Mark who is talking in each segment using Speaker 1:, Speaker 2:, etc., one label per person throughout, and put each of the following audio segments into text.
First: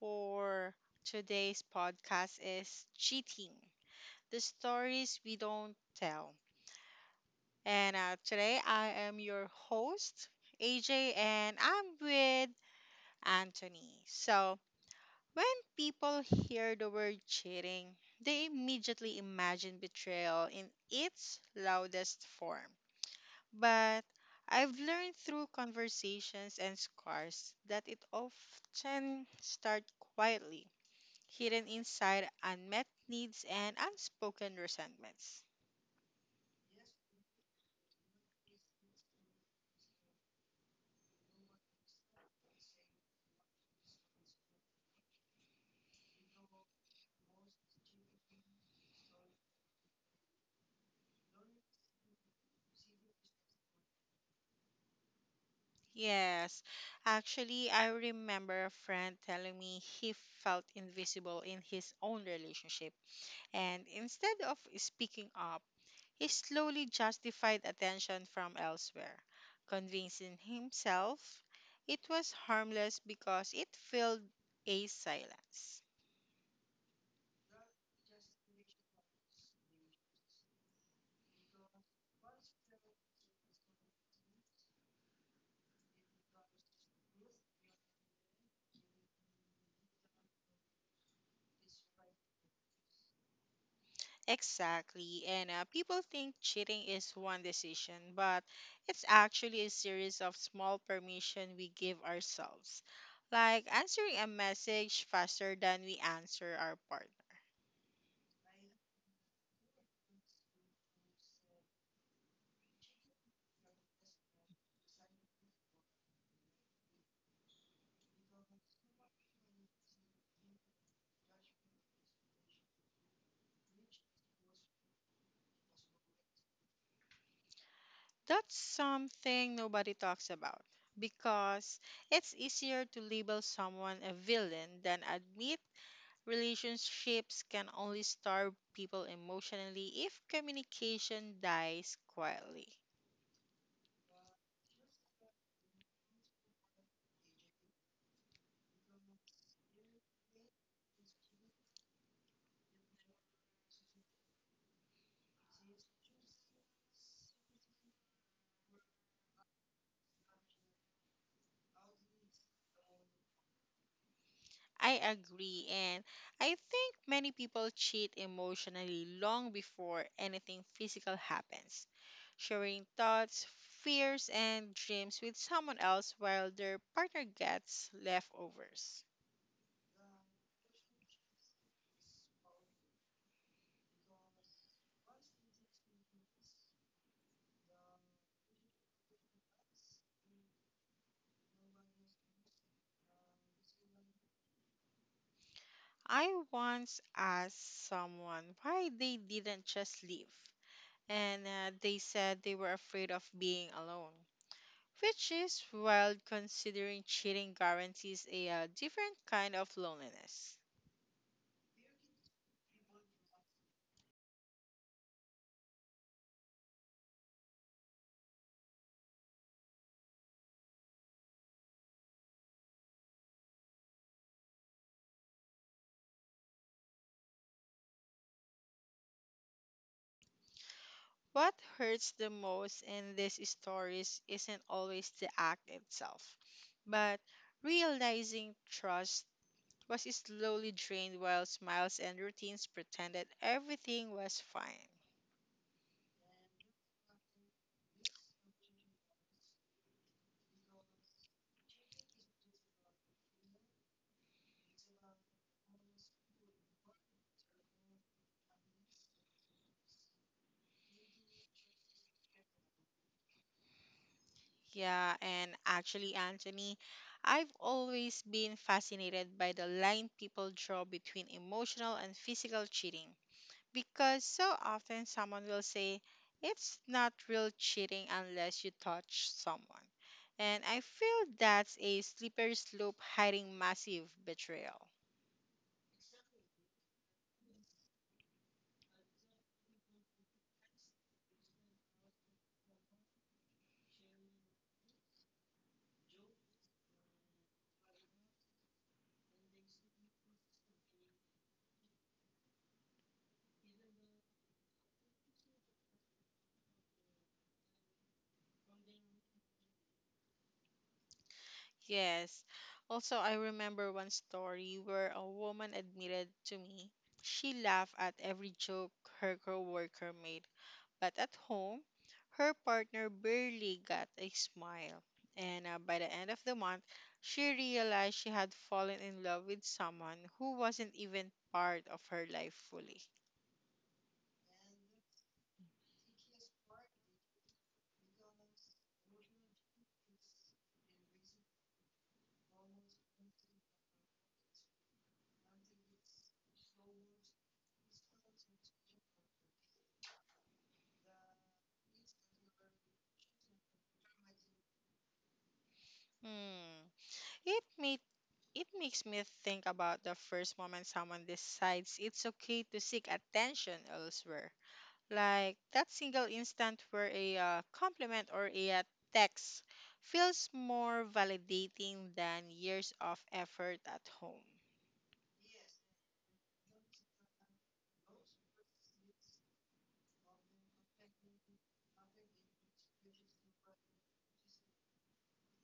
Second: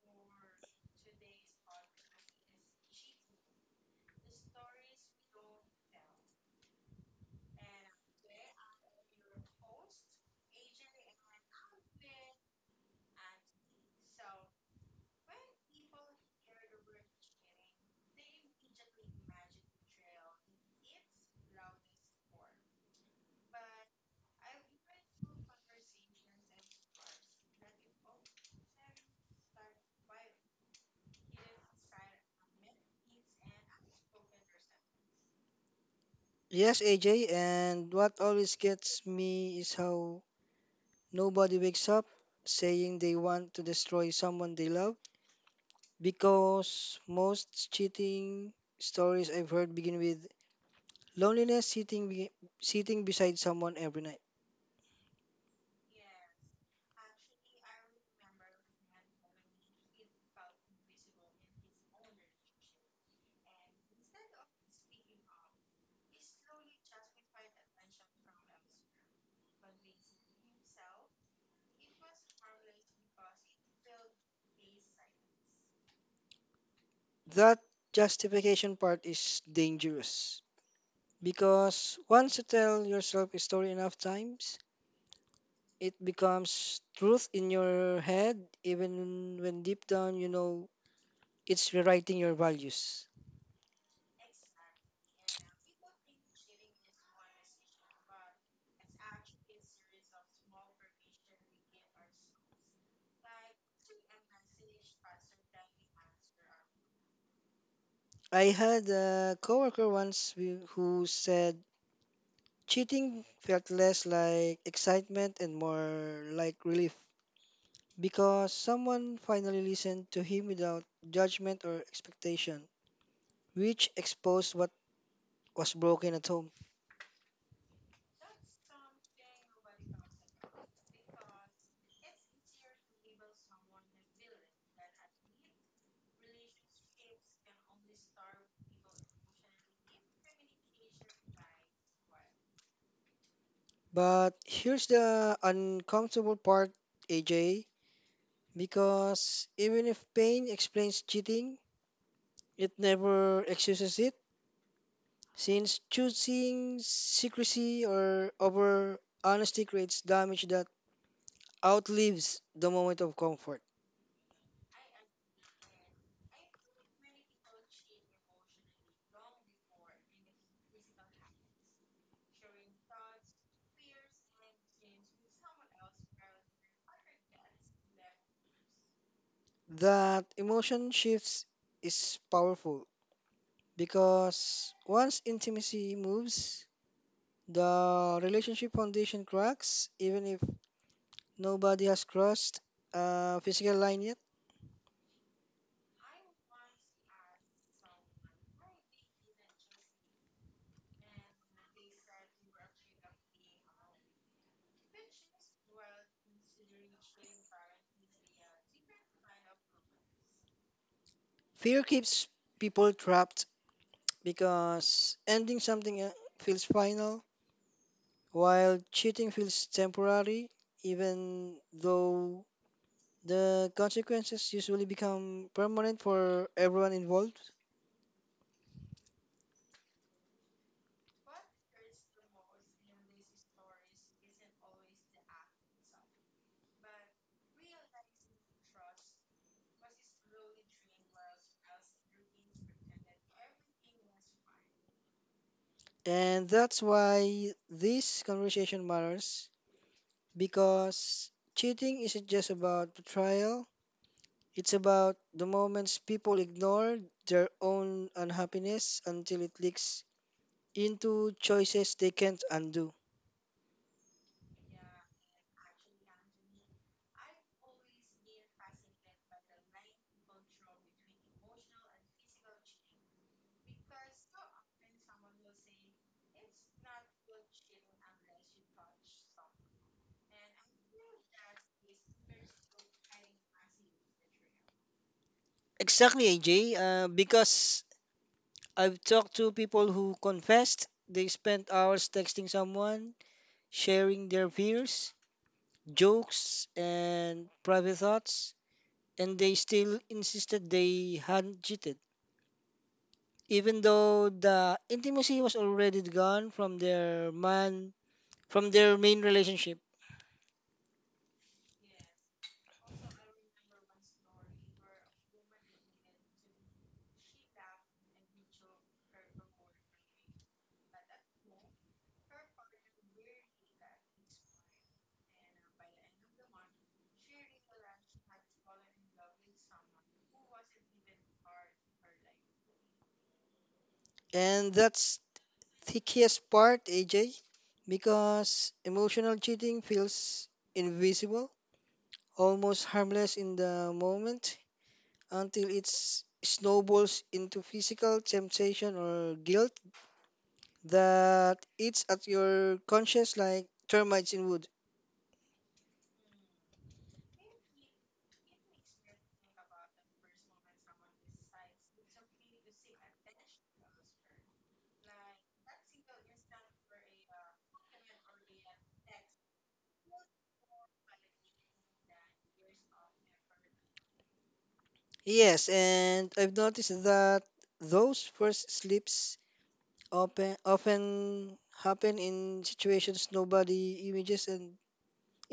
Speaker 1: for today's podcast is Cheating, The Stories We Don't Tell. And Today I am your host, AJ, and I'm with Anthony. So, when people hear the word cheating, they immediately imagine betrayal in its loudest form. But I've learned through conversations and scars that it often start quietly, hidden inside unmet needs and unspoken resentments.
Speaker 2: Yes, AJ, and what always gets me is how nobody wakes up saying they want to destroy someone they love because most cheating stories I've heard begin with loneliness sitting beside someone every night.
Speaker 1: Yes, actually, I remember a friend telling me he felt invisible in his own relationship. And instead of speaking up, he slowly justified attention from elsewhere, convincing himself it was harmless because it filled a silence.
Speaker 2: That justification part is dangerous because once you tell yourself a story enough times, it becomes truth in your head even when deep down you know it's rewriting your values.
Speaker 1: Exactly, and people think cheating is one decision, but it's actually a series of small permission we give ourselves, like answering a message faster than we answer our partner.
Speaker 2: I had a coworker once who said cheating felt less like excitement and more like relief because someone finally listened to him without judgment or expectation, which exposed what was broken at home.
Speaker 1: That's something nobody talks about because it's easier to label someone a villain than admit relationships can only starve people emotionally if communication dies quietly.
Speaker 2: But here's the uncomfortable part, AJ, because even if pain explains cheating, it never excuses it since choosing secrecy or over honesty creates damage that outlives the moment of comfort.
Speaker 1: I agree, and I think many people cheat emotionally long before anything physical happens. Sharing thoughts, fears, and dreams with someone else while their partner gets leftovers.
Speaker 2: That emotion shifts is powerful because once intimacy moves, the relationship foundation cracks, even if nobody has crossed a physical line yet.
Speaker 1: I once asked someone why they didn't just leave, and they said they were afraid of being alone, which is wild considering cheating guarantees a different kind of loneliness.
Speaker 2: Fear keeps people trapped because ending something feels final, while cheating feels temporary, even though the consequences usually become permanent for everyone involved.
Speaker 1: What hurts the most in these stories isn't always the act itself, but realizing trust was slowly drained while smiles and routines pretended everything was fine.
Speaker 2: And that's why this conversation matters because cheating isn't just about betrayal, it's about the moments people ignore their own unhappiness until it leaks into choices they can't undo.
Speaker 1: Yeah, and actually, Anthony, I've always been fascinated by the line people draw between emotional and physical cheating because so often someone will say it's not real cheating unless you touch someone. And I feel that's a slippery slope hiding massive betrayal.
Speaker 2: Exactly, AJ, because I've talked to people who confessed they spent hours texting someone, sharing their fears, jokes, and private thoughts, and they still insisted they hadn't cheated, even though the intimacy was already gone from their main relationship.
Speaker 1: Yes. Also, I remember one story where a woman admitted to me she laughed at every joke her coworker made, but at home, her partner barely got a smile. And By the end of the month, she realized she had fallen in love with someone who wasn't even part of her life fully.
Speaker 2: And that's the keyest part, AJ, because emotional cheating feels invisible, almost harmless in the moment until it snowballs into physical temptation or guilt that eats at your conscience like termites in wood.
Speaker 1: Hmm. It made it makes me think about the first moment someone decides it's okay to seek attention elsewhere, like that single instant where a compliment or a text feels more validating than years of effort at home.
Speaker 2: Yes, and I've noticed that those first slips often happen in situations nobody images and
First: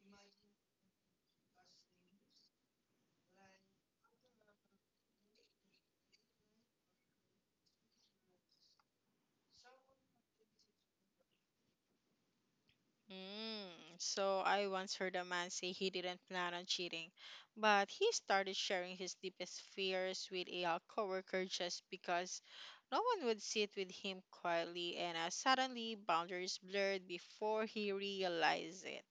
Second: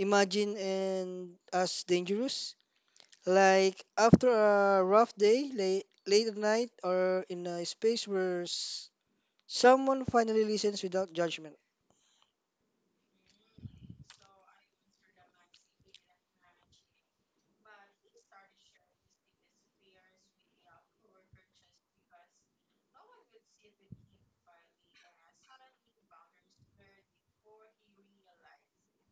Speaker 2: imagine and as dangerous. Like after a rough day, late at night, or in a space where someone finally listens without judgment.
Speaker 1: Mm. So I once heard a man say he didn't plan on cheating, but he started sharing his deepest fears with a coworker just because no one would sit with him quietly, and suddenly boundaries blurred before he realized it.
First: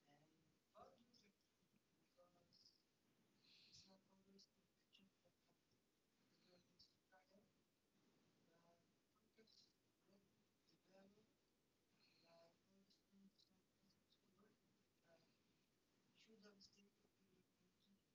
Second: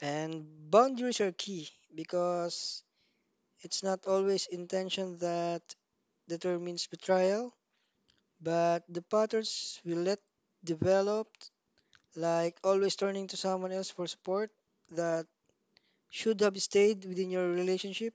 Speaker 2: And boundaries are key because it's not always intention that determines betrayal, but the patterns we let develop, like always turning to someone else for support that should have stayed within your relationship.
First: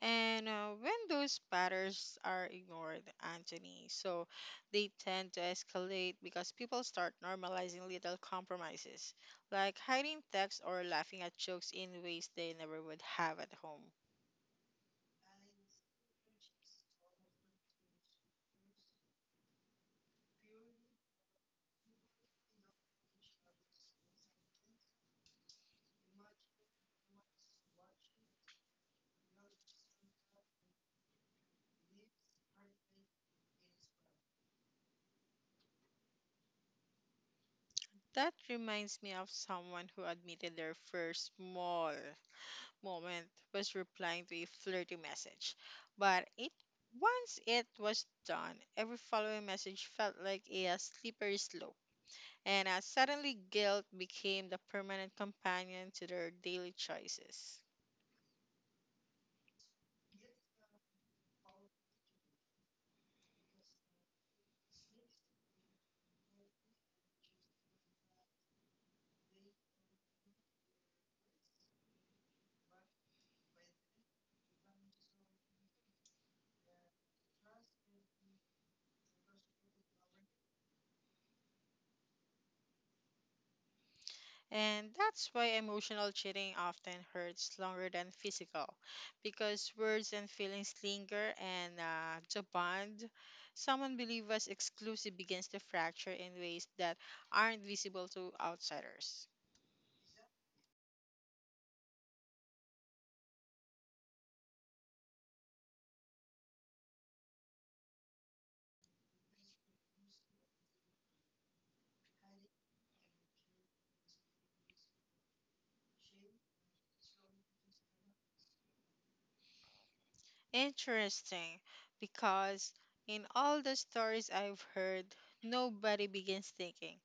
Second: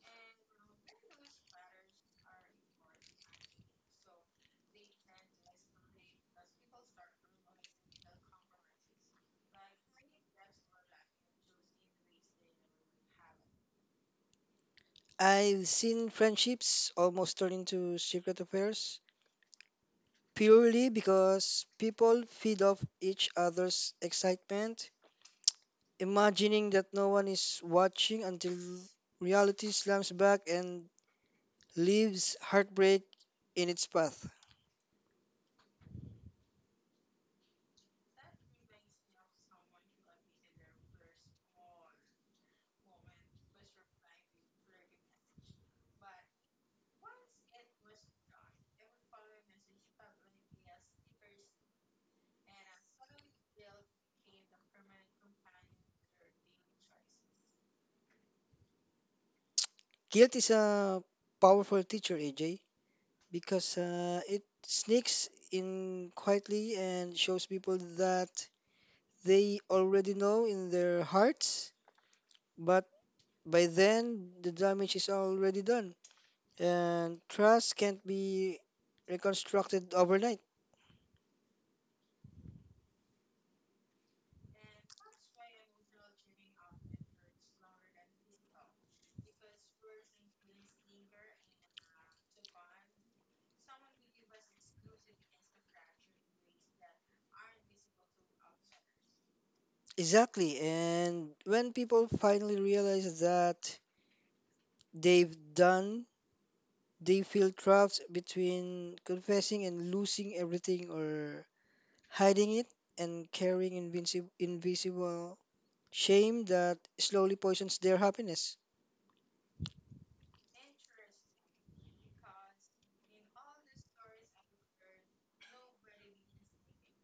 Speaker 1: And When those patterns are ignored, Anthony, so they tend to escalate because people start normalizing little compromises, like hiding text or laughing at jokes in ways they never would have at home.
Speaker 2: I've seen friendships almost turn into secret affairs purely because people feed off each other's excitement, imagining that no one is watching until reality slams back and leaves heartbreak in its path.
Speaker 1: That reminds me of someone who admitted their first small moment was replying to a flirty message. But it Once it was done, every following message felt like a slippery slope, and suddenly guilt became the permanent companion to their daily choices.
Speaker 2: Guilt is a powerful teacher, AJ, because it sneaks in quietly and shows people that they already know in their hearts, but by then the damage is already done, and trust can't be reconstructed overnight.
Speaker 1: And that's why emotional cheating often hurts longer than physical, because words and feelings linger, and the bond someone believes was exclusive begins to fracture in ways that aren't visible to outsiders.
Speaker 2: Exactly, and when people finally realize that they've done, they feel trapped between confessing and losing everything or hiding it and carrying invisible shame that slowly poisons their happiness.
Speaker 1: Interesting, because in all the stories I've heard, nobody begins thinking,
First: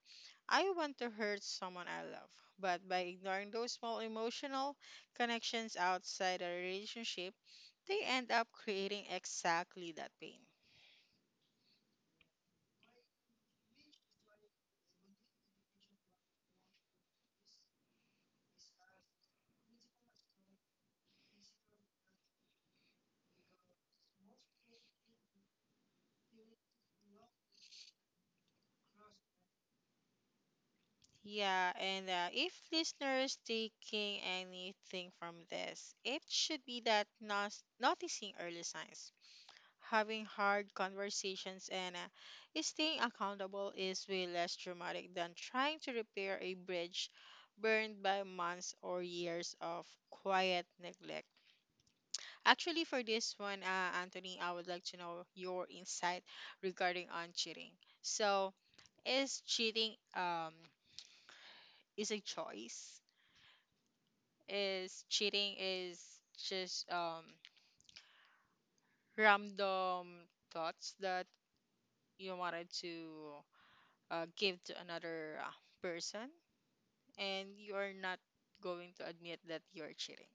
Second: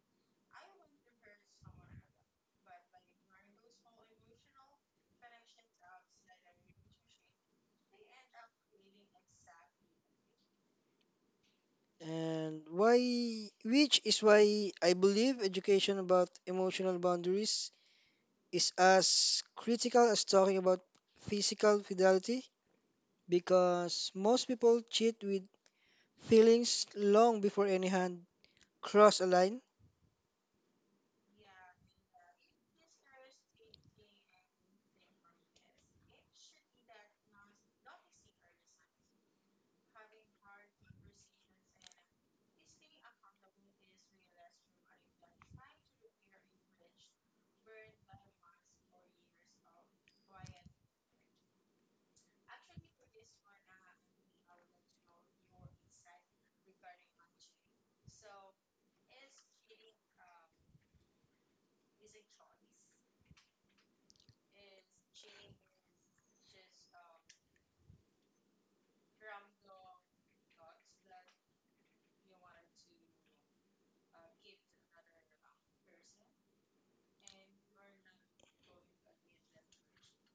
Speaker 1: I want to hurt someone I love, but by ignoring those small emotional connections outside a relationship, they end up creating exactly that pain.
Speaker 2: Which is why I believe education about emotional boundaries is as critical as talking about physical fidelity because most people cheat with feelings long before any hand cross a line.
Speaker 1: Yeah, and if listeners taking anything from this, it should be that noticing early signs, having hard conversations, and staying accountable is way less dramatic than trying to repair a bridge burned by months or years of quiet neglect. Actually, for this one, Anthony, I would like to know your insight regarding on cheating. So, is cheating is a choice? Is cheating is just random thoughts that you wanted to give to another person, and you are not going to admit that you're cheating.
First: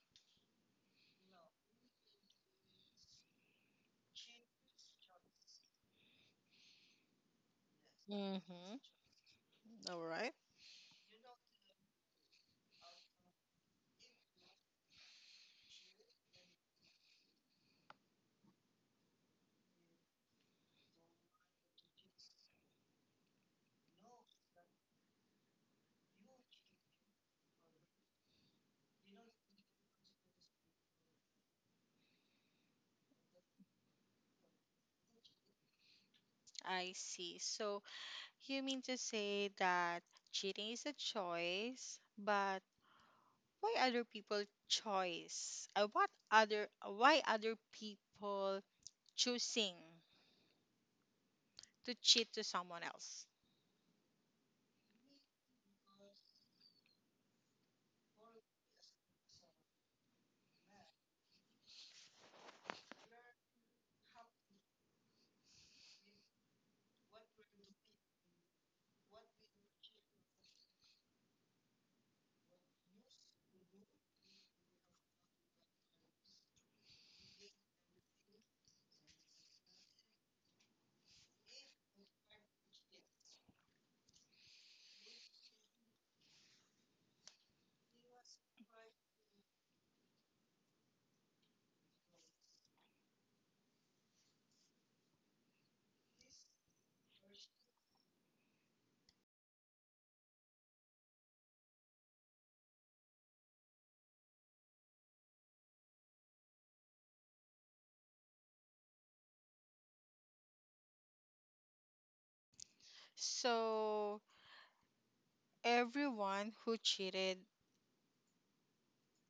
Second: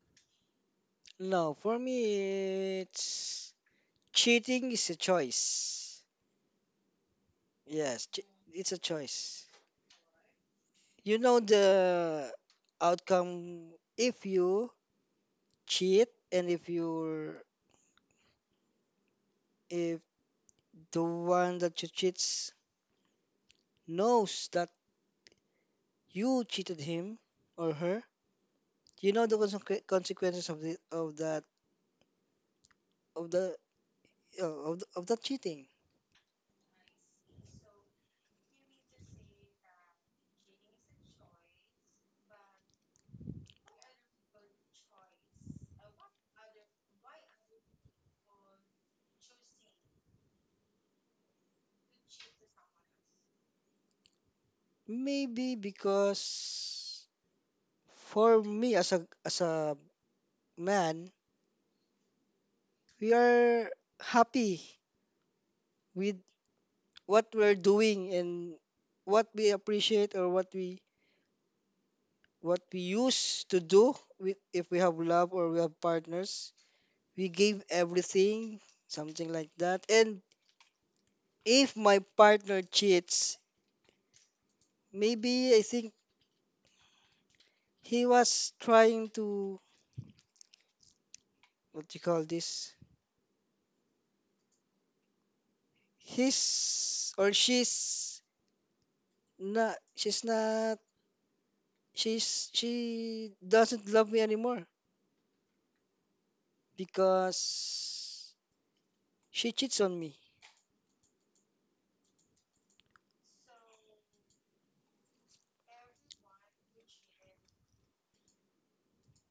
Speaker 2: Now, for me, it's cheating is a choice. Yes, it's a
Speaker 1: Mm-hmm.
Speaker 2: choice.
Speaker 1: All right,
Speaker 2: You know the outcome if you cheat and if the one that you cheats knows that you cheated him or her, you know the consequences of that of the of that cheating.
Speaker 1: I see. So, you mean to say that cheating is a choice, but why other people choice? What other Why other people choosing to cheat to someone else?
Speaker 2: Maybe because for me as a man, we are happy with what we're doing and what we appreciate or what we used to do with. If we have love or we have partners, we give everything, something like that. And if my partner cheats, maybe I think he was trying to, what do you call this, his or not she's not she doesn't love me anymore because she cheats on me.
Speaker 1: So everyone who cheated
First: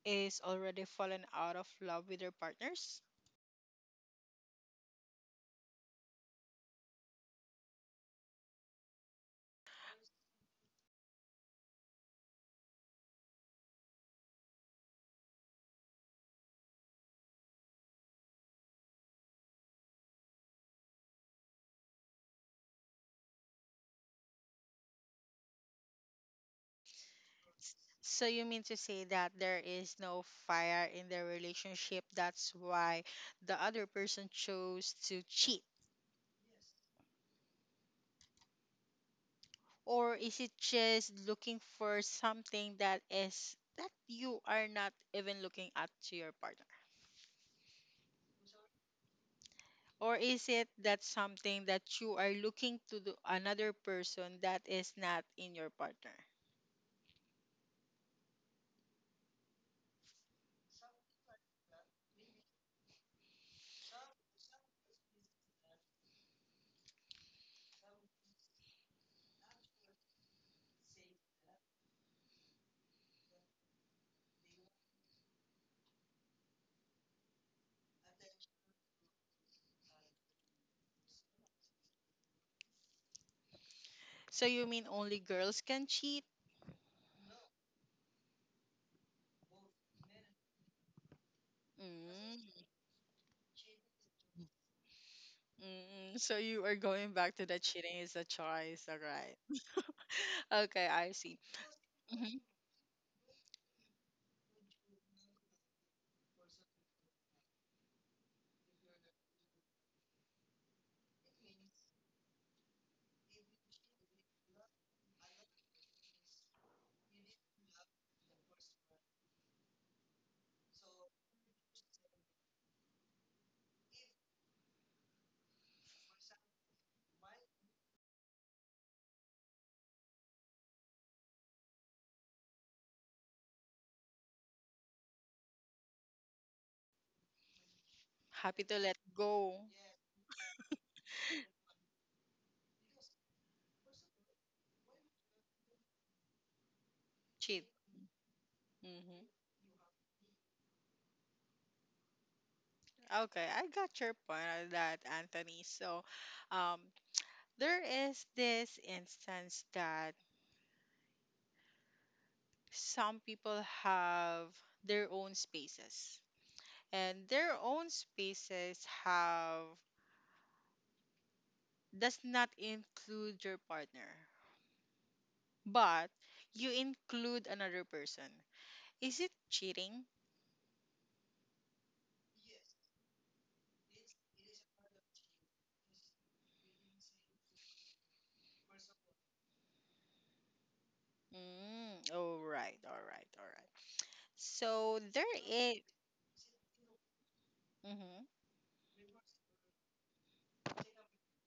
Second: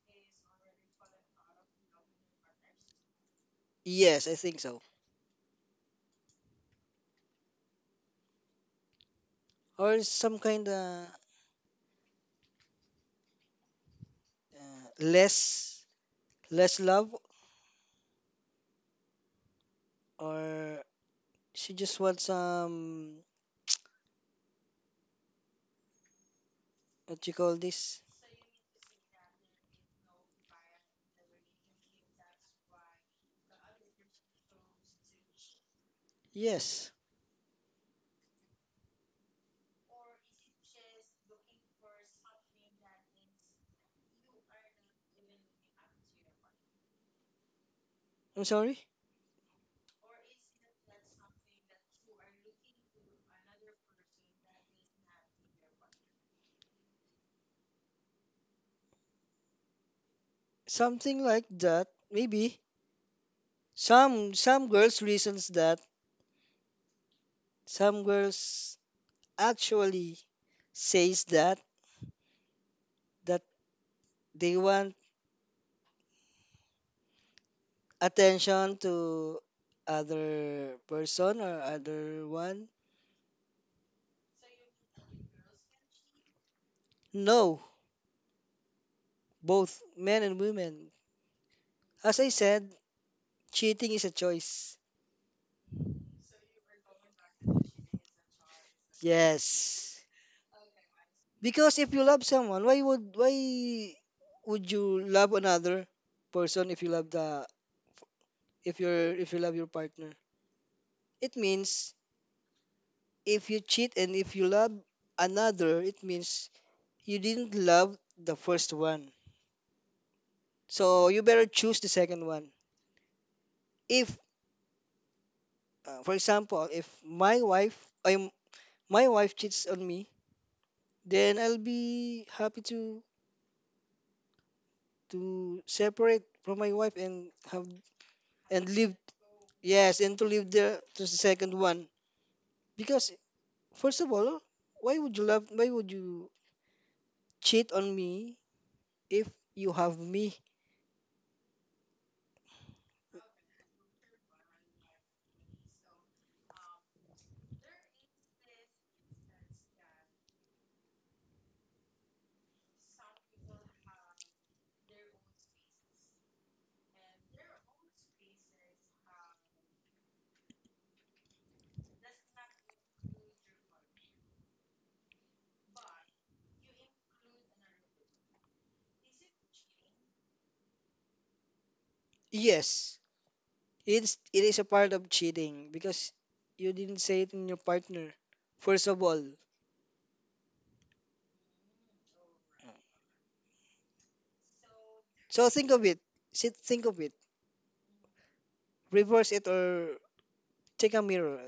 Speaker 1: is already fallen out of love with their partners.
Speaker 2: Yes, I think so, or some kind of uh, less less love, or she just wants some, what you call this.
Speaker 1: So you mean to say that there is no fire in their relationship? That's why the other person chose to cheat,
Speaker 2: Yes,
Speaker 1: or is it just looking for something that is that you are not even looking at to your partner,
Speaker 2: I'm sorry.
Speaker 1: or is it that something that you are looking to the another person that is not in your partner?
Speaker 2: Something like that maybe. Some girls reasons that some girls actually says that that they want attention to other person or other one.
Speaker 1: So you mean only girls can cheat?
Speaker 2: No, both men and women. As I
Speaker 1: Mm.
Speaker 2: said, cheating is a choice.
Speaker 1: Mm. So you are going back to the cheating is a choice. All right.
Speaker 2: Yes.
Speaker 1: Okay, I see.
Speaker 2: Because if you love
Speaker 1: Hmm.
Speaker 2: someone, why would you love another person if you love the, if you're, if you love your partner? It means if you cheat and if you love another, it means you didn't love the first one. So you better choose the second one. If for example, if my wife I'm my wife cheats on me, then I'll be happy to separate from my wife and have
Speaker 1: Happy
Speaker 2: and
Speaker 1: to
Speaker 2: live.
Speaker 1: let go.
Speaker 2: Yes, and to leave the to the second one, because first of all, why would you love? Why would you
Speaker 1: Cheat.
Speaker 2: cheat on me
Speaker 1: Hmm.
Speaker 2: if you have me?
Speaker 1: Okay, I got your point on that, Anthony. So um there is this instance that some people have their own spaces, and their own spaces have does not include your partner, but you include another person. Is it cheating?
Speaker 2: Yes, it is a part of cheating because you didn't say it in your partner. First of all,
Speaker 1: Mm, all right, all right, all right. So there
Speaker 2: so think
Speaker 1: is,
Speaker 2: of it. Sit, think of it.
Speaker 1: mhm,
Speaker 2: Reverse it or take a mirror,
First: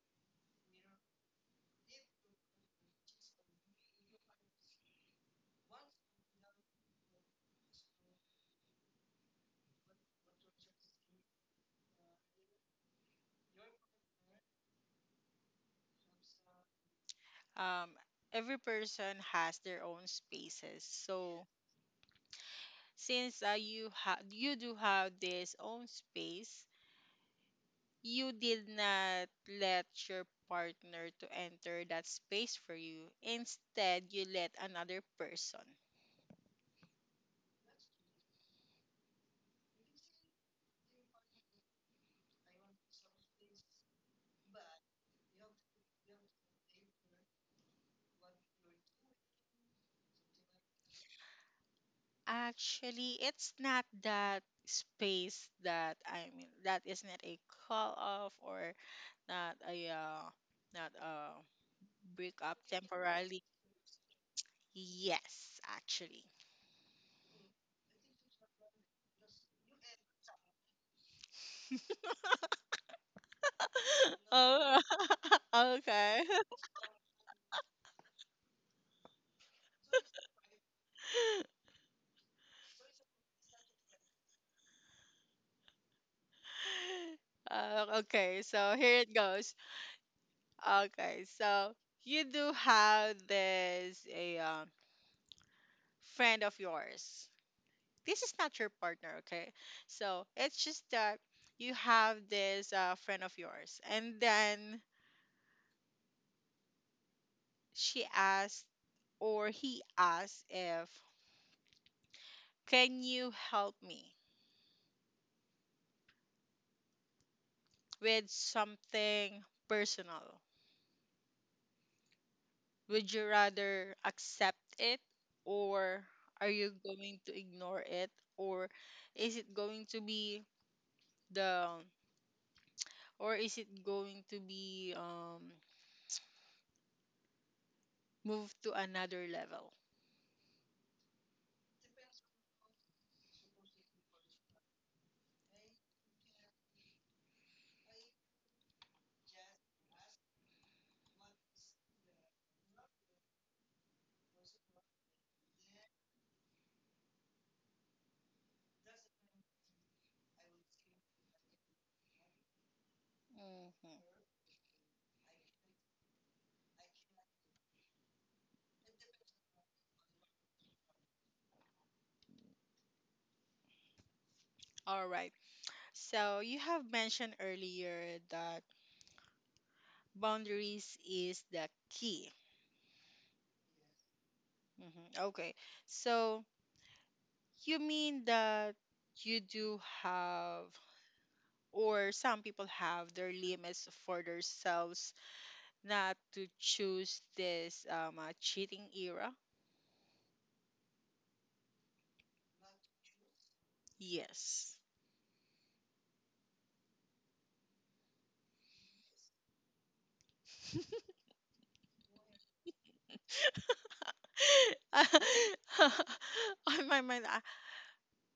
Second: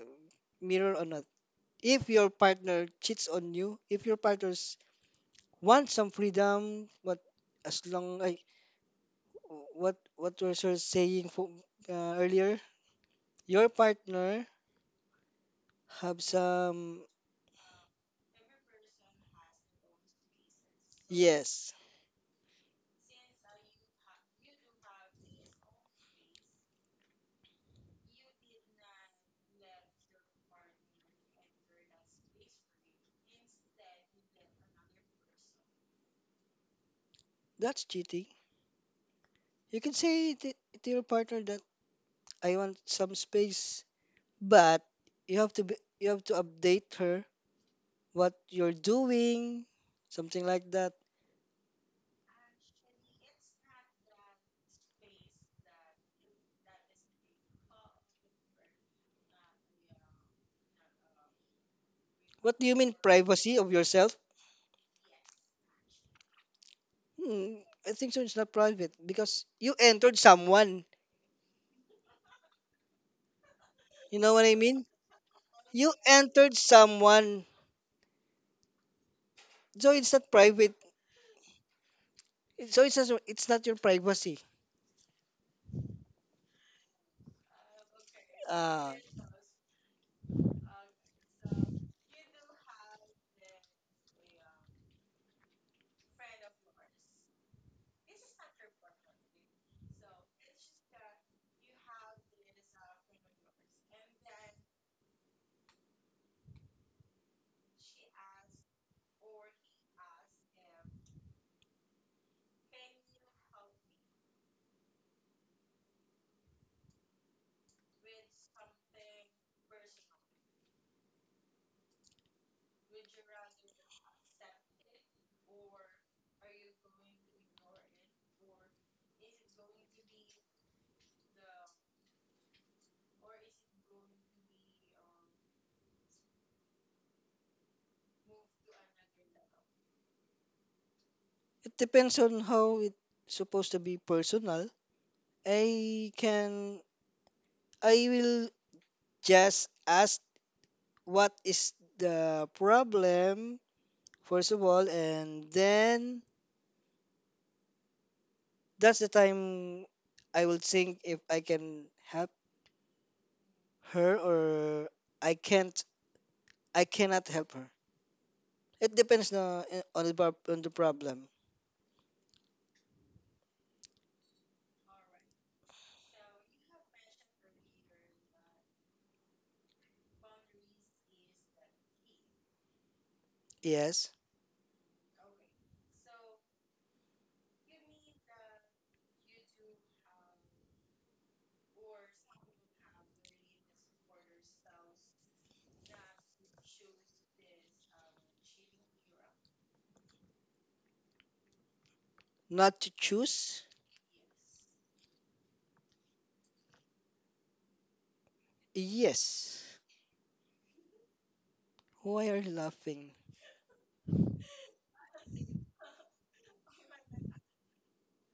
Speaker 2: mirror or not. If your partner cheats on you, if your partners want some freedom, but as long, what was you saying for, earlier? Your partner have some.
Speaker 1: um, every person has their own spaces. So
Speaker 2: Yes.
Speaker 1: since you have you do have this own space, you did not let your partner to enter that space for you. Instead, you let another person.
Speaker 2: That's cheating. You can say to your partner that I want some space, but you have to update her what you're doing, something like that.
Speaker 1: Actually, it's not that space that I mean that is not a call off or not a not a break
Speaker 2: What
Speaker 1: up
Speaker 2: do you mean
Speaker 1: temporarily.
Speaker 2: privacy of yourself?
Speaker 1: Yes, actually.
Speaker 2: Hmm, I think so. It's not private because you entered someone. You know what I
Speaker 1: Oh.
Speaker 2: mean? You
Speaker 1: Okay.
Speaker 2: entered someone, so it's not private. So it's just, it's not your privacy.
Speaker 1: Okay, so
Speaker 2: Uh,
Speaker 1: here it goes. Okay, so you do have this a friend of yours. This is not your partner, okay? So it's just that you have this friend of yours, and then she asked or he asked if, can you help me with something personal? Would you rather accept it, or are you going to ignore it, or is it going to be the or is it going to be moved to another level?
Speaker 2: it depends on how it's supposed to be personal. I can I will just ask what is the problem first of all, and then that's the time I will think if I can help
Speaker 1: Mhm.
Speaker 2: her or I can't I cannot help her. It depends on the on the problem.
Speaker 1: All right. So you have mentioned earlier that boundaries is the key.
Speaker 2: Yes.
Speaker 1: Hmm. Okay. So you mean that you do have, or some people have their limits for themselves not to choose this cheating era?
Speaker 2: Not to choose?
Speaker 1: Yes.
Speaker 2: Yes. Why are you laughing?
Speaker 1: On my mind,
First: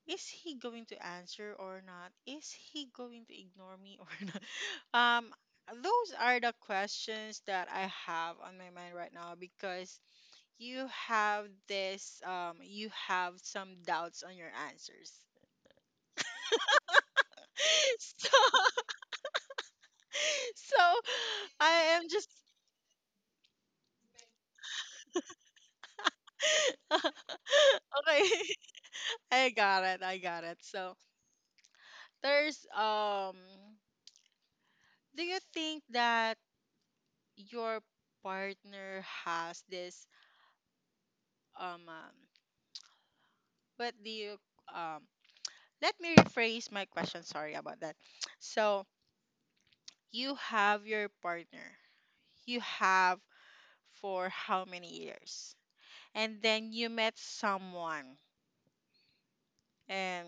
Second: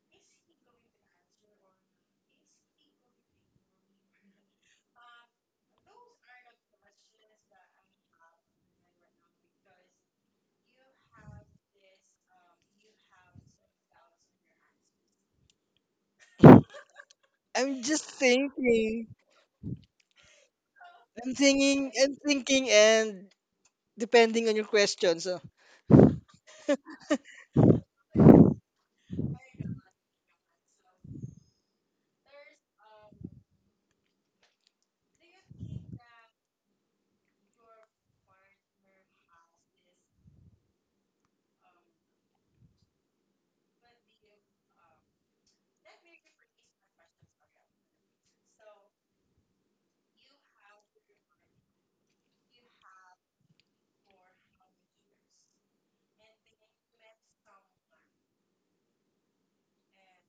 Speaker 1: is he going to answer or not? Is he going to ignore me or not? Um, those are the questions that I have on my mind right now because you have this, you have some doubts on your answers.
Speaker 2: I'm just
Speaker 1: So,
Speaker 2: thinking.
Speaker 1: so I am
Speaker 2: I'm
Speaker 1: just
Speaker 2: thinking, and depending on your question, so
Speaker 1: okay. I got it. I got it. So there's. Do you think that your partner has this um, um But do you um let me rephrase my question, sorry about that. So you have your partner. You have for how many years? And then you met someone and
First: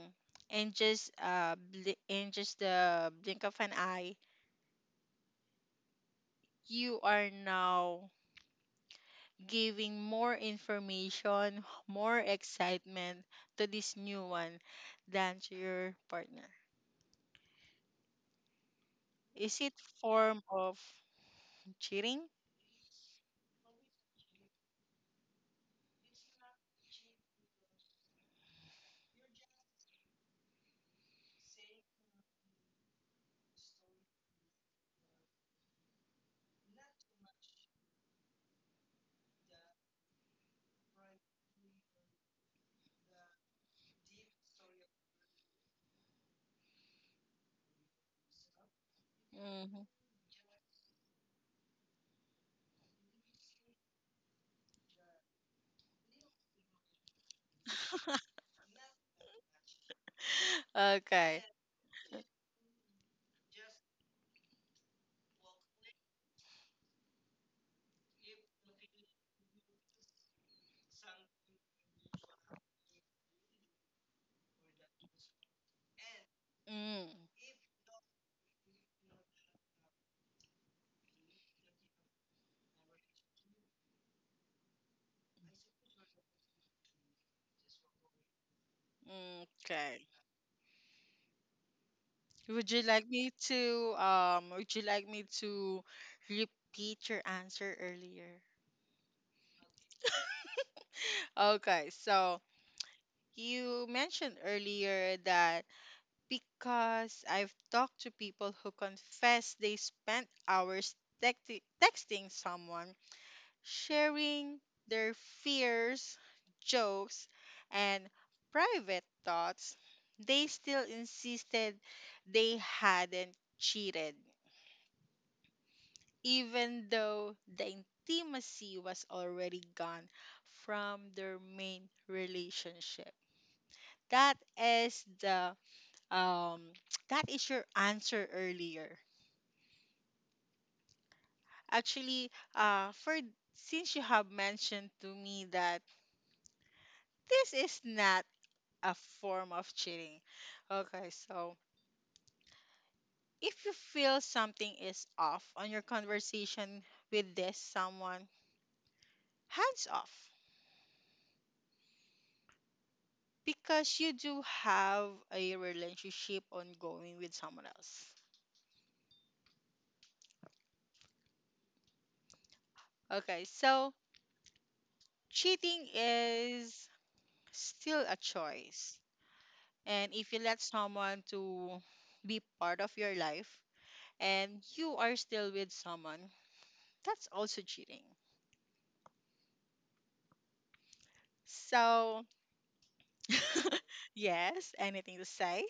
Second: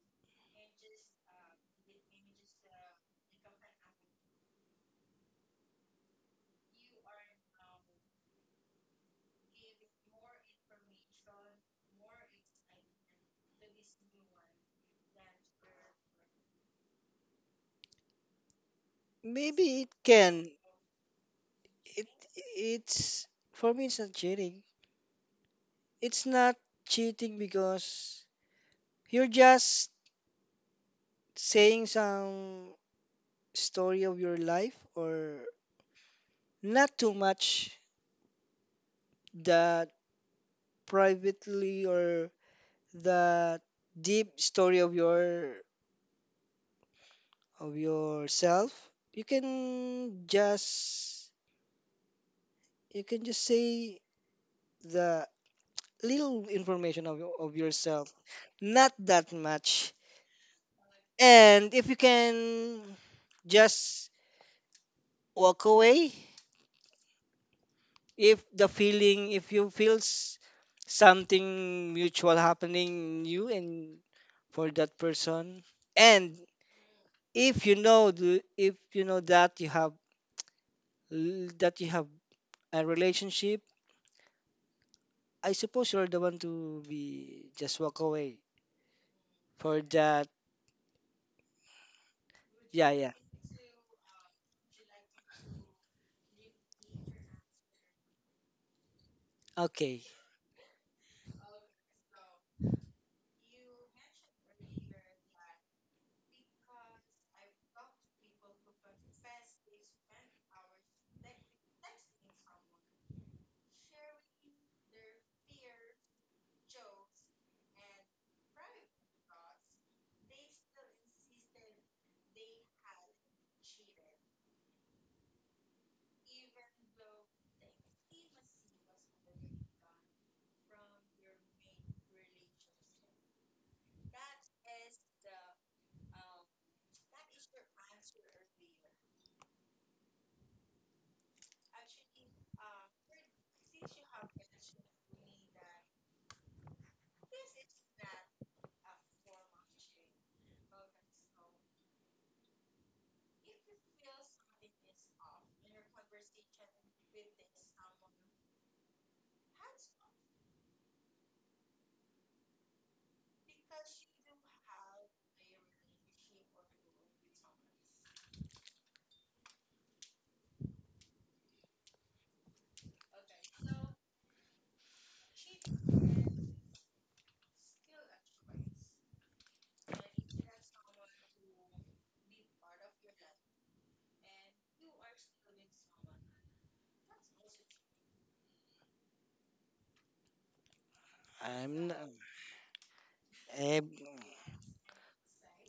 Speaker 1: in just in just the blink of an eye, you are now giving more information, more excitement to this new one than to your partner. Is
Speaker 2: maybe
Speaker 1: it
Speaker 2: it
Speaker 1: form
Speaker 2: can.
Speaker 1: of
Speaker 2: It
Speaker 1: cheating?
Speaker 2: it's for me, it's not cheating. It's not cheating because you're just saying some story of your life, or not too much that privately or the deep story of your of yourself. You
Speaker 1: Hmm.
Speaker 2: can just say the little information of, of yourself, not that much.
Speaker 1: Okay.
Speaker 2: And if you can just walk away, if the feeling, if you feels something mutual happening in you and for that person, and
Speaker 1: Mm,
Speaker 2: if you know if you know that you have that you have a relationship, I suppose you're the one to be just walk away for
Speaker 1: okay.
Speaker 2: that. Yeah, yeah.
Speaker 1: Would you like me to repeat your answer earlier?
Speaker 2: Okay.
Speaker 1: Okay, so you mentioned earlier that because I've talked to people who confess they spent hours texting someone, sharing their fears, jokes, and private thoughts, they still insisted they hadn't cheated, even though the intimacy was already gone from their main relationship. That is the um that is your answer earlier. Actually, for since you have mentioned to me that this is not a form of cheating. Okay, so if you feel something is off on your conversation with this someone, hands off because you do have a relationship ongoing with someone else. Okay, so cheating is still a choice. And if you let someone to be part of your life and you are still with someone, that's also cheating.
Speaker 2: I'm n-
Speaker 1: So,
Speaker 2: eh,
Speaker 1: yes, anything to say?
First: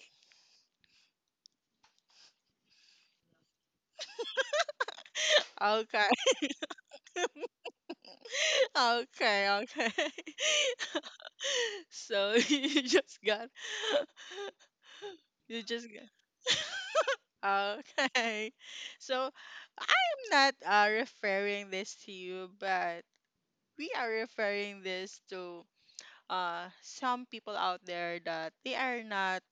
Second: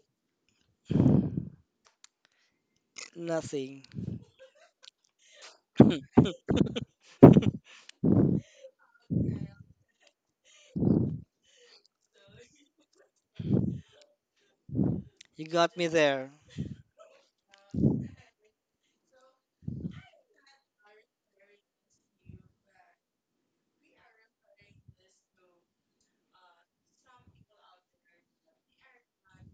Speaker 2: nothing.
Speaker 1: Okay. Okay, okay. So you just got
Speaker 2: You
Speaker 1: you
Speaker 2: got me
Speaker 1: just
Speaker 2: there.
Speaker 1: got okay. So I am not referring this to you, but we are referring this to some people out there that they are not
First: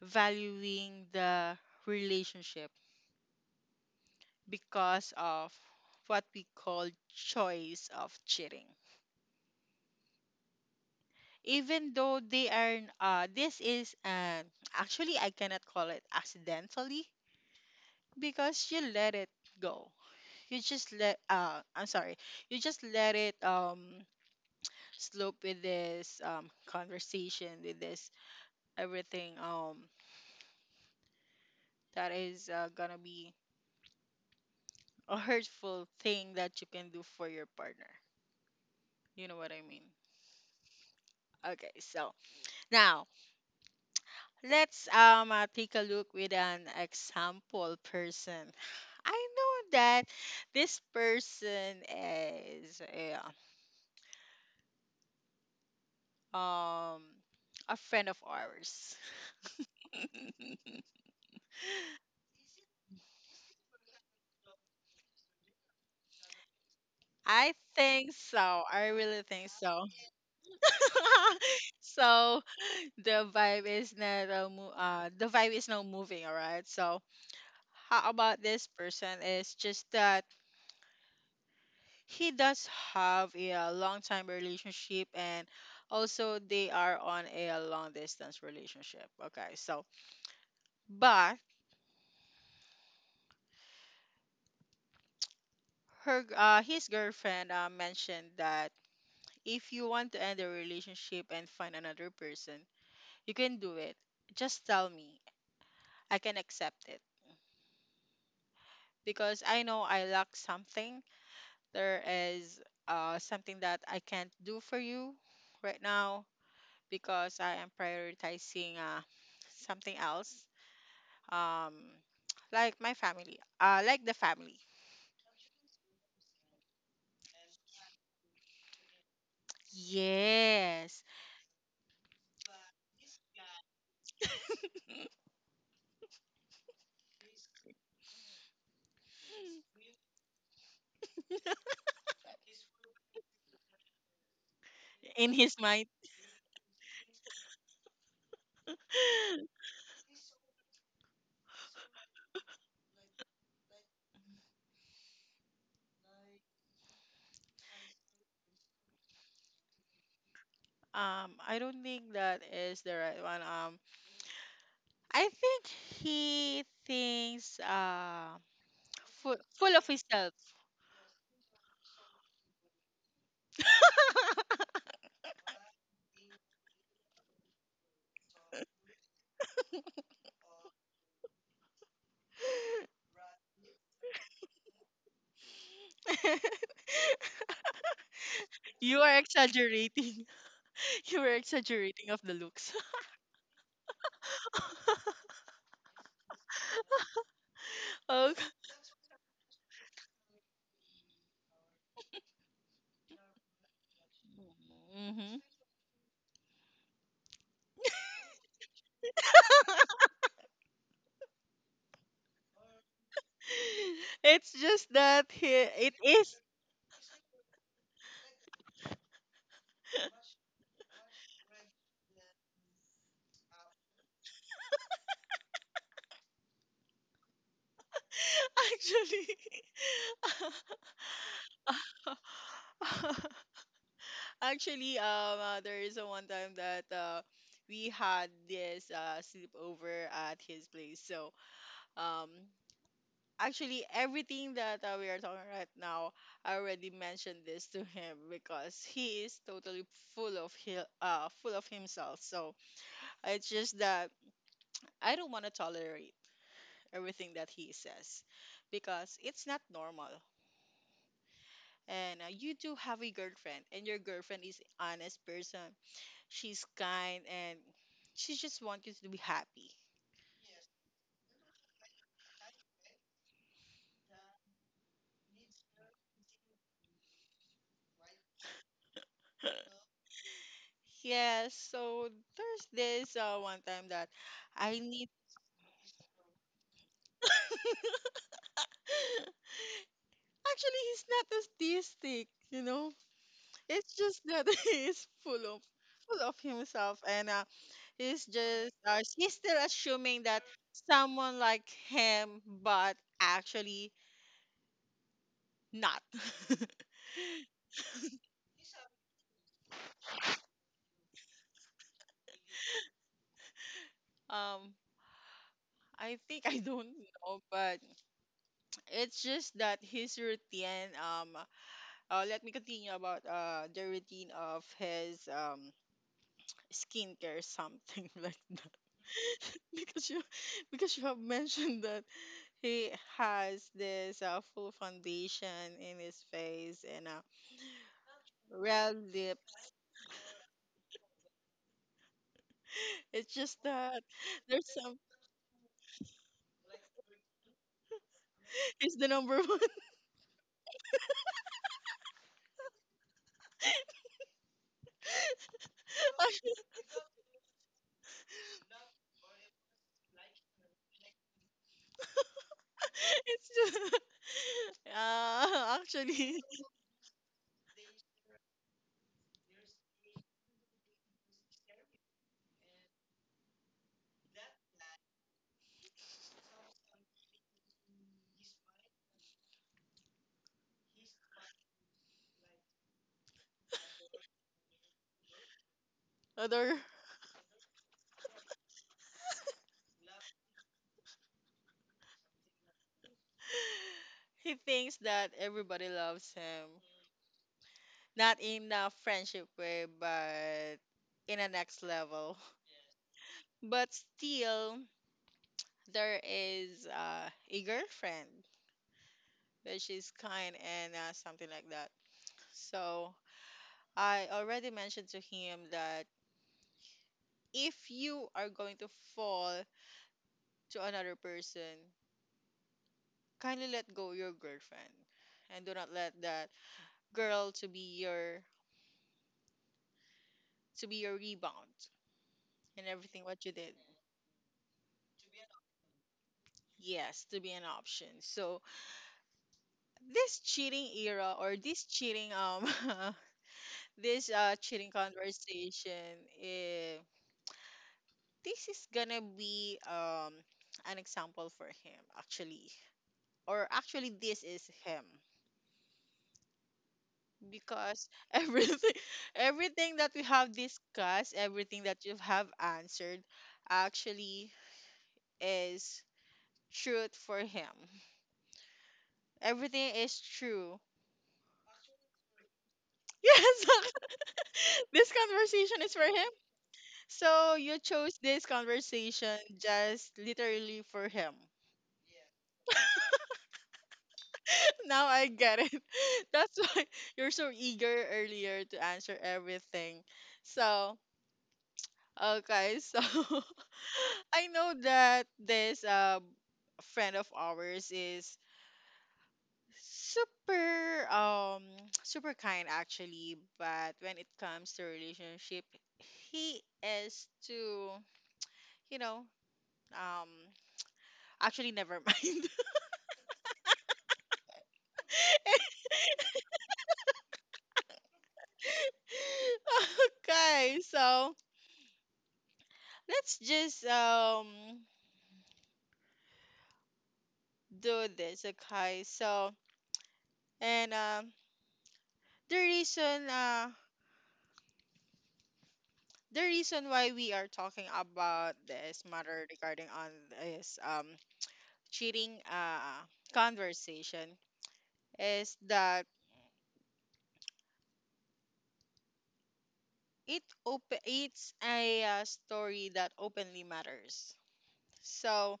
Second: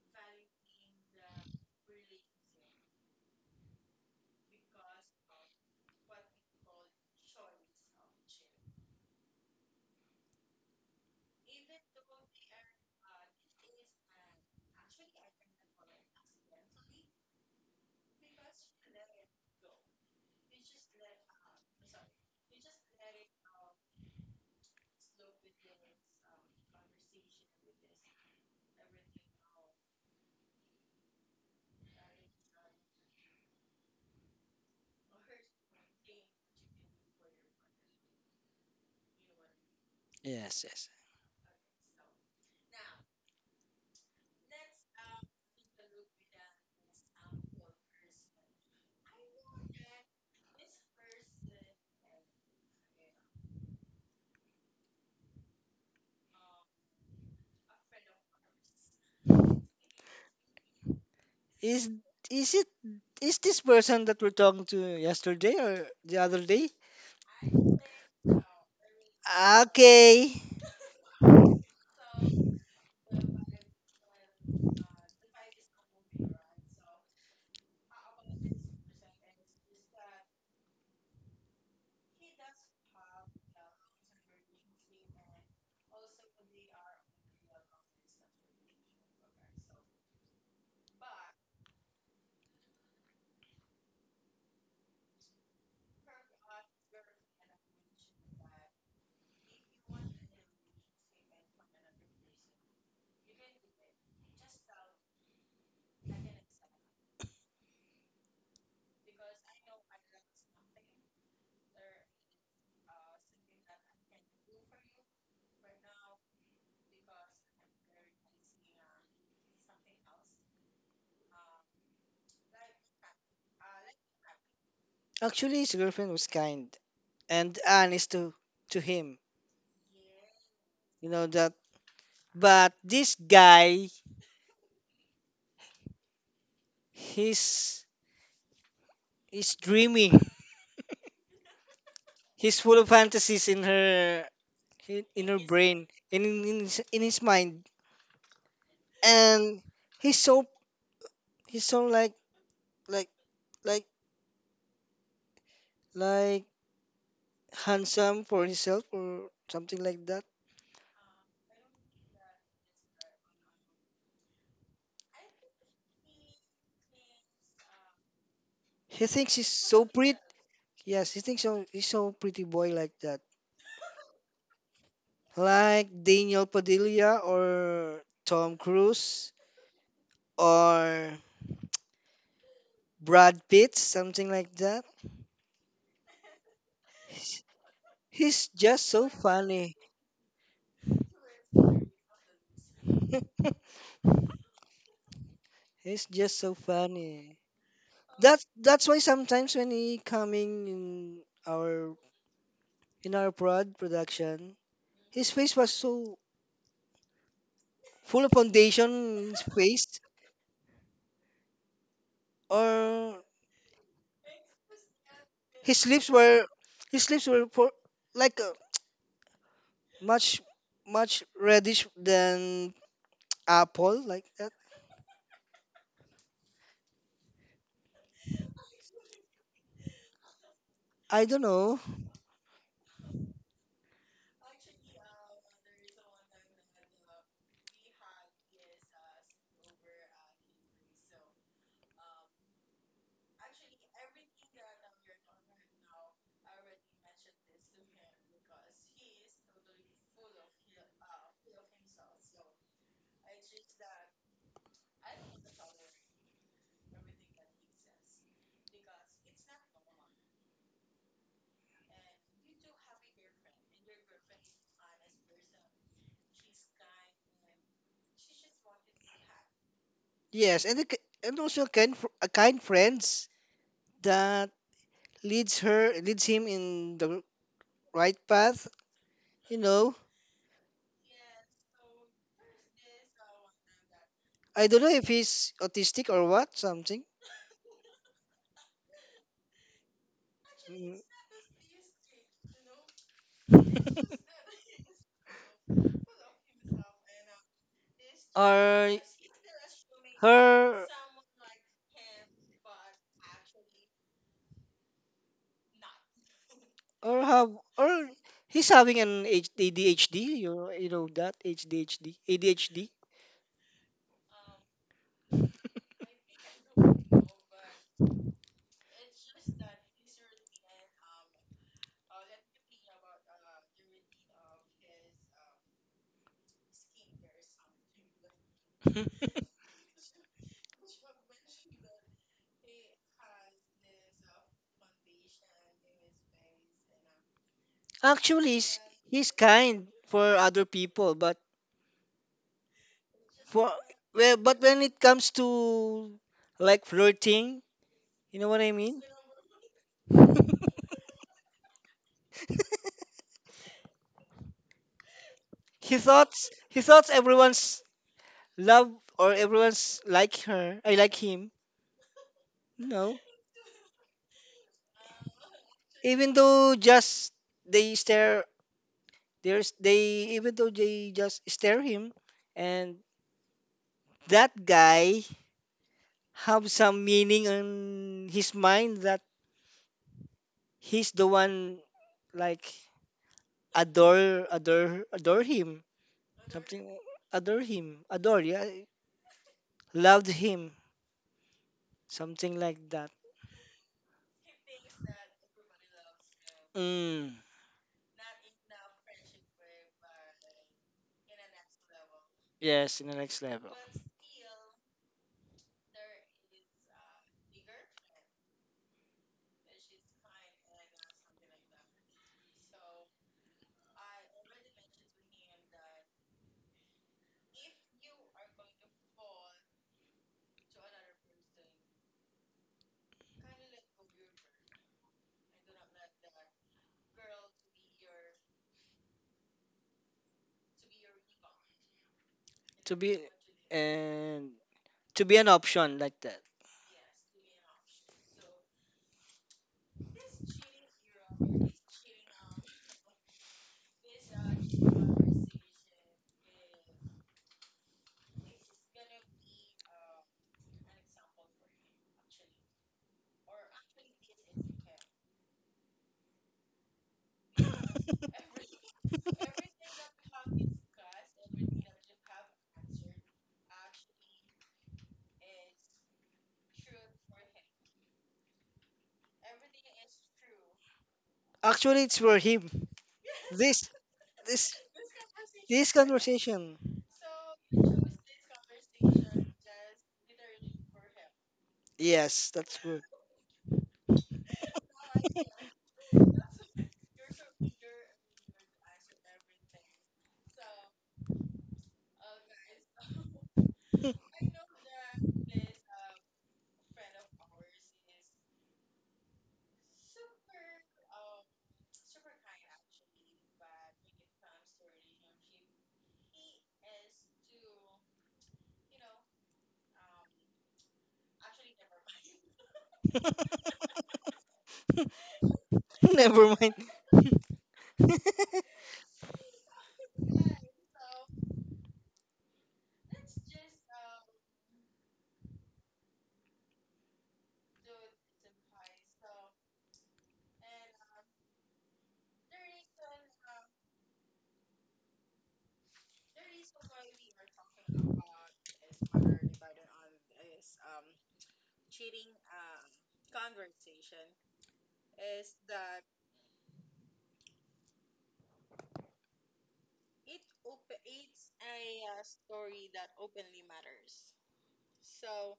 Speaker 1: valuing the relationship because of what we call choice of cheating. Even though they are this is actually I cannot call it accidentally because you let it go. You just let I'm sorry. You just let it slope with this conversation with this everything that is gonna be a hurtful thing that you can do for your partner. You know what I mean?
Speaker 2: Yes, yes.
Speaker 1: Okay, so now let's take a look with an example person. I know that this person is um a friend of ours.
Speaker 2: Is is it is this person that we're talking to yesterday or the other day?
Speaker 1: I think so. I really think so.
Speaker 2: Okay.
Speaker 1: So the vibe is not the vibe is not moving. All right. So how about this person is just that he does have a long time relationship, and also they are on a long distance relationship, okay, so but her his girlfriend mentioned that if you want to end the relationship and find another person, you can do it. Just tell me, I can accept it because I know I lack something. There is something that I can't do for you right now because I am prioritizing something else, um like my family, like the family.
Speaker 2: Actually, his girlfriend was kind and honest to him.
Speaker 1: Yes,
Speaker 2: You know that. But this guy, he's he's dreaming. He's full of fantasies in her,
Speaker 1: in his mind.
Speaker 2: in his mind. And he's so he's so like like like handsome for himself or something like that.
Speaker 1: I don't think that is the right one. I think he thinks.
Speaker 2: He thinks
Speaker 1: full,
Speaker 2: he's
Speaker 1: full
Speaker 2: so
Speaker 1: of
Speaker 2: pretty.
Speaker 1: himself.
Speaker 2: Yes, he thinks so, he's so pretty boy like that, like Daniel Padilla or Tom Cruise or Brad Pitt, something like that. He's just
Speaker 1: You
Speaker 2: so
Speaker 1: are
Speaker 2: funny.
Speaker 1: exaggerating. You are exaggerating of the looks.
Speaker 2: He's just so funny.
Speaker 1: Okay.
Speaker 2: That's why sometimes when he coming our in our production, his
Speaker 1: Hmm.
Speaker 2: face was so full of foundation in his face, or
Speaker 1: It's just that he,
Speaker 2: his
Speaker 1: it
Speaker 2: lips
Speaker 1: is.
Speaker 2: were his lips were for, like much much reddish than apple like that.
Speaker 1: Actually.
Speaker 2: I don't know.
Speaker 1: Actually, there is a one time that we had this sleepover at his place. So, um, actually, everything that we are talking right now, I already mentioned this to him because he is totally full of himself. So it's just that I don't want to tolerate everything that he says because it's not normal. And you do have a girlfriend, and your girlfriend is honest person. She's kind and she just wants you to be happy.
Speaker 2: Yes, and a kind friends that leads him in the right path. You know,
Speaker 1: Yes, so there's this one time that
Speaker 2: I
Speaker 1: I
Speaker 2: don't know if
Speaker 1: need.
Speaker 2: he's autistic or what something.
Speaker 1: Actually,
Speaker 2: Mm,
Speaker 1: he's not autistic, you know. It's just that he's full of himself, and he's just
Speaker 2: or
Speaker 1: he's still assuming that
Speaker 2: her,
Speaker 1: someone like him, but actually not.
Speaker 2: or have, or he's having an ADHD. You you know that ADHD.
Speaker 1: um, I think I don't know, but it's just that his routine. Let me continue about the routine of his skincare something like that. Because you, because you have mentioned that he has this full foundation in his face, and
Speaker 2: Actually,
Speaker 1: red
Speaker 2: he's
Speaker 1: lips.
Speaker 2: kind for other people, but
Speaker 1: It's just
Speaker 2: for
Speaker 1: that
Speaker 2: well, but
Speaker 1: there's
Speaker 2: when
Speaker 1: some.
Speaker 2: it comes to like flirting, you know what I
Speaker 1: It's
Speaker 2: mean.
Speaker 1: the number one.
Speaker 2: He thought he thought everyone's love or everyone's like her. I like him. No.
Speaker 1: It's just
Speaker 2: Even
Speaker 1: actually
Speaker 2: though just they stare, there's they even though they just stare him, and that guy have some meaning in his mind that he's the one like adore him,
Speaker 1: other.
Speaker 2: something, adore, yeah, loved him, something like that.
Speaker 1: He thinks that everybody loves him,
Speaker 2: Mm,
Speaker 1: not in a friendship way, but in a next level.
Speaker 2: yes, in the next level.
Speaker 1: But still, there is a girlfriend, which is kind and something like that. So I already mentioned to him that if you are going to fall to another person, kindly let go your girlfriend, and do not let that girl to be your, to be your rebound and
Speaker 2: To be
Speaker 1: everything what you did.
Speaker 2: and to be an option like that.
Speaker 1: Yes, to be an option. So this cheating era or this cheating, this cheating conversation, eh, this is gonna be an example for him, actually. Or actually, this is him because everything everything that we have discussed, everything that you have answered, actually is truth for him. Everything is true.
Speaker 2: Actually, it's for him.
Speaker 1: Yes.
Speaker 2: This, this,
Speaker 1: This conversation is
Speaker 2: this
Speaker 1: for him.
Speaker 2: conversation.
Speaker 1: So you chose this conversation just literally for him.
Speaker 2: Yes, that's good.
Speaker 1: Now I get it. That's why you're so eager earlier to answer everything. So, okay, so I know that this friend of ours is super super kind actually, but when it comes to relationship, he is too, you know, um actually never mind.
Speaker 2: Never mind.
Speaker 1: Okay, so let's just do this, okay? So and the reason uh the reason why we are talking about this matter regarding on this cheating conversation is that it's a story that openly matters. So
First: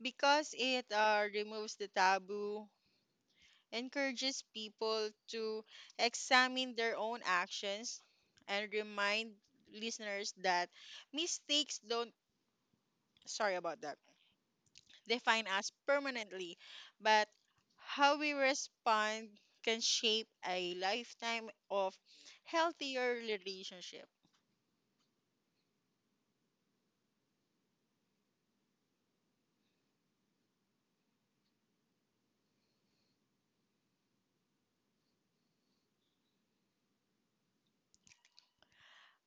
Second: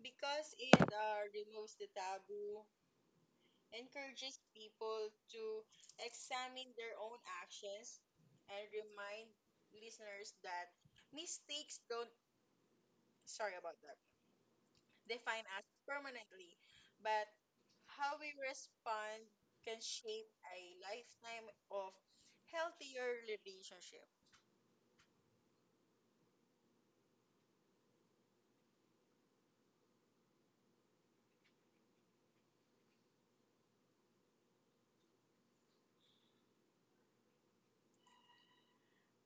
Speaker 1: because it removes the taboo, encourages people to examine their own actions, and remind listeners that mistakes don't, sorry about that, define us permanently, but how we respond can shape a lifetime of healthier relationship.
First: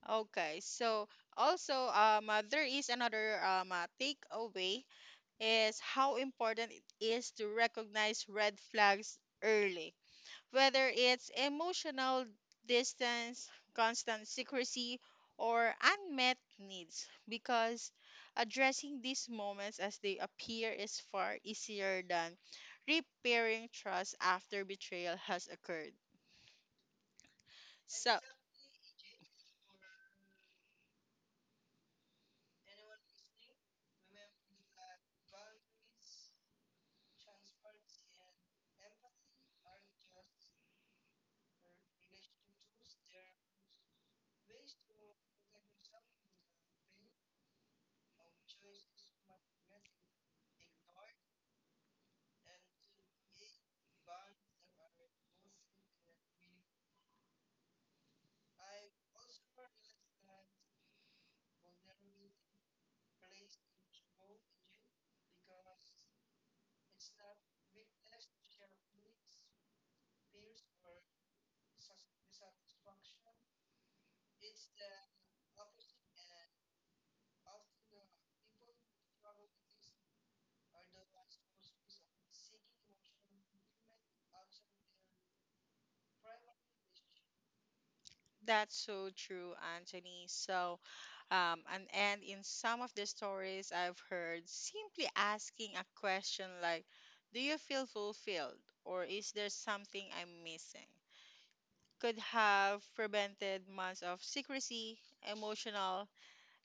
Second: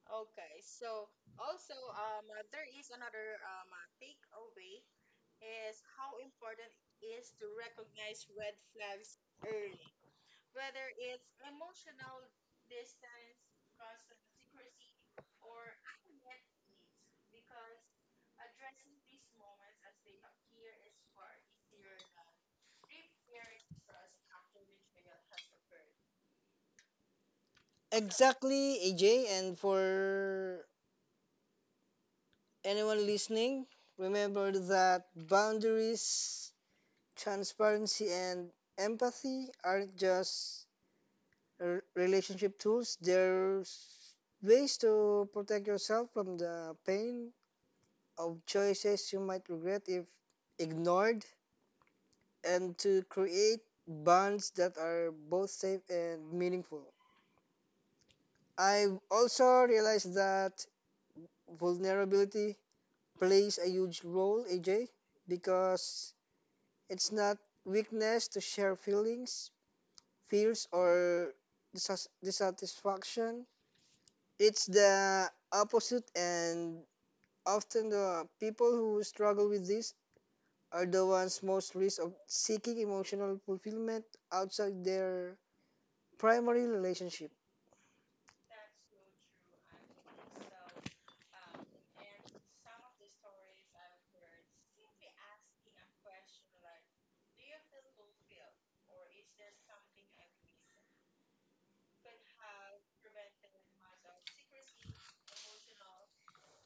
Speaker 1: Okay, so also there is another takeaway is how important it is to recognize red flags early, whether it's emotional distance, constant secrecy, or unmet needs, because addressing these moments as they appear is far easier than repairing trust after betrayal has occurred. So
Speaker 2: Exactly, AJ. And for anyone listening, remember that boundaries, transparency, and empathy aren't just relationship tools. There's ways to protect yourself from the pain of choices you might regret if ignored, and to create bonds that are both safe and meaningful. I've also realized that vulnerability plays a huge role, AJ, because it's not weakness to share feelings, fears, or dissatisfaction. It's the opposite, and often, the people who struggle with this are the ones most risk of seeking emotional fulfillment outside their primary relationship.
Speaker 1: that's so true, Anthony. So, and in some of the stories I've heard, simply asking a question like, do you feel fulfilled? Or is there something I'm missing? Could have prevented months of secrecy, emotional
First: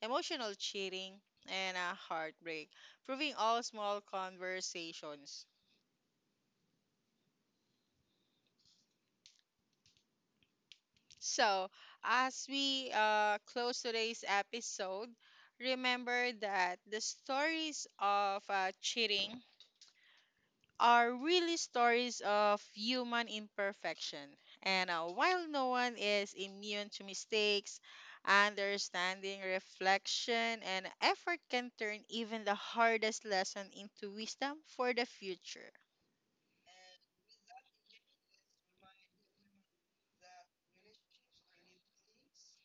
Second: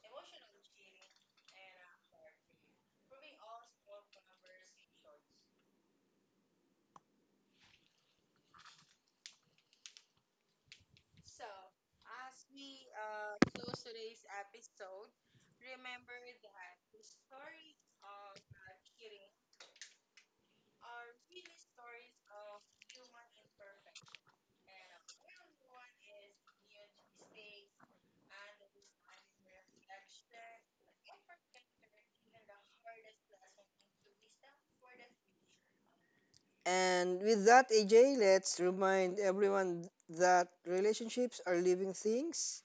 Speaker 1: emotional cheating, and a heartbreak, proving all small conversations. So, as we close today's episode, remember that the stories of cheating are really stories of human imperfection. And while no one is immune to mistakes, understanding, reflection, and effort can turn even the hardest lesson into wisdom for the future.
Speaker 2: And with that, AJ, let's remind everyone that relationships are living things.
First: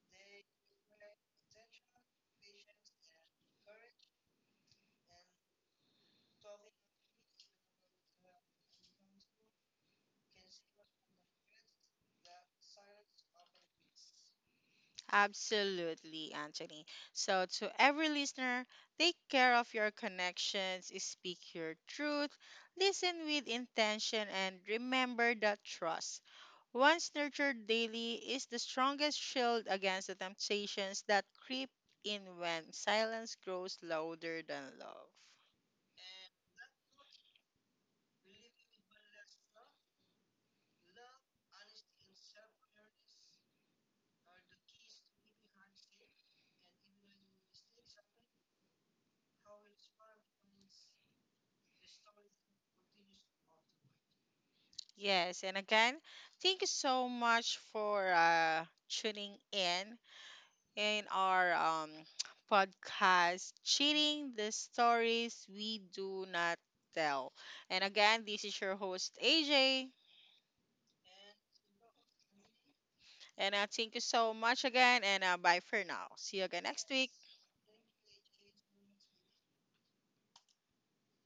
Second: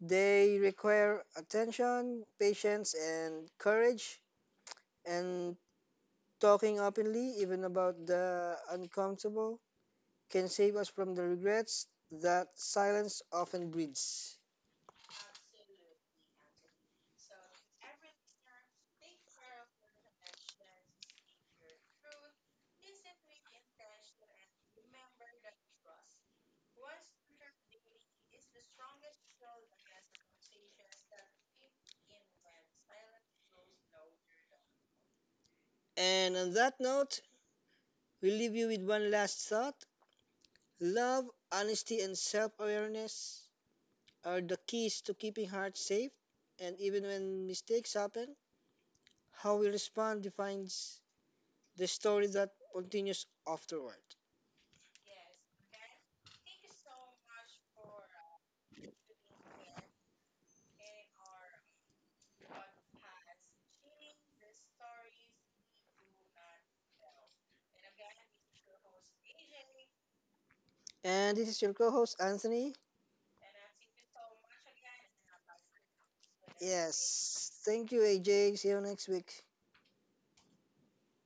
Speaker 2: They require attention, patience, and courage. And talking openly, even about the uncomfortable, can save us from the regrets that silence often breeds.
Speaker 1: Absolutely, Anthony. So, to every listener, take care of your connections, speak your truth, listen with intention, and remember that trust once nurtured daily is the strongest shield against the temptations that creep in when silence grows louder than love.
Speaker 2: And on that note, we leave you with one last thought. Love, honesty, and self awareness are the keys to keeping hearts safe. And even when mistakes happen, how we respond defines the story that continues afterward.
Speaker 1: Yes, and again, thank you so much for tuning in our podcast, Cheating the Stories We Do Not Tell. And again, this is your host, AJ.
Speaker 2: And this is your co host, Anthony.
Speaker 1: And thank you so much again, and bye for now. See you again next week.
Speaker 2: Yes. Thank you, AJ. See you next week.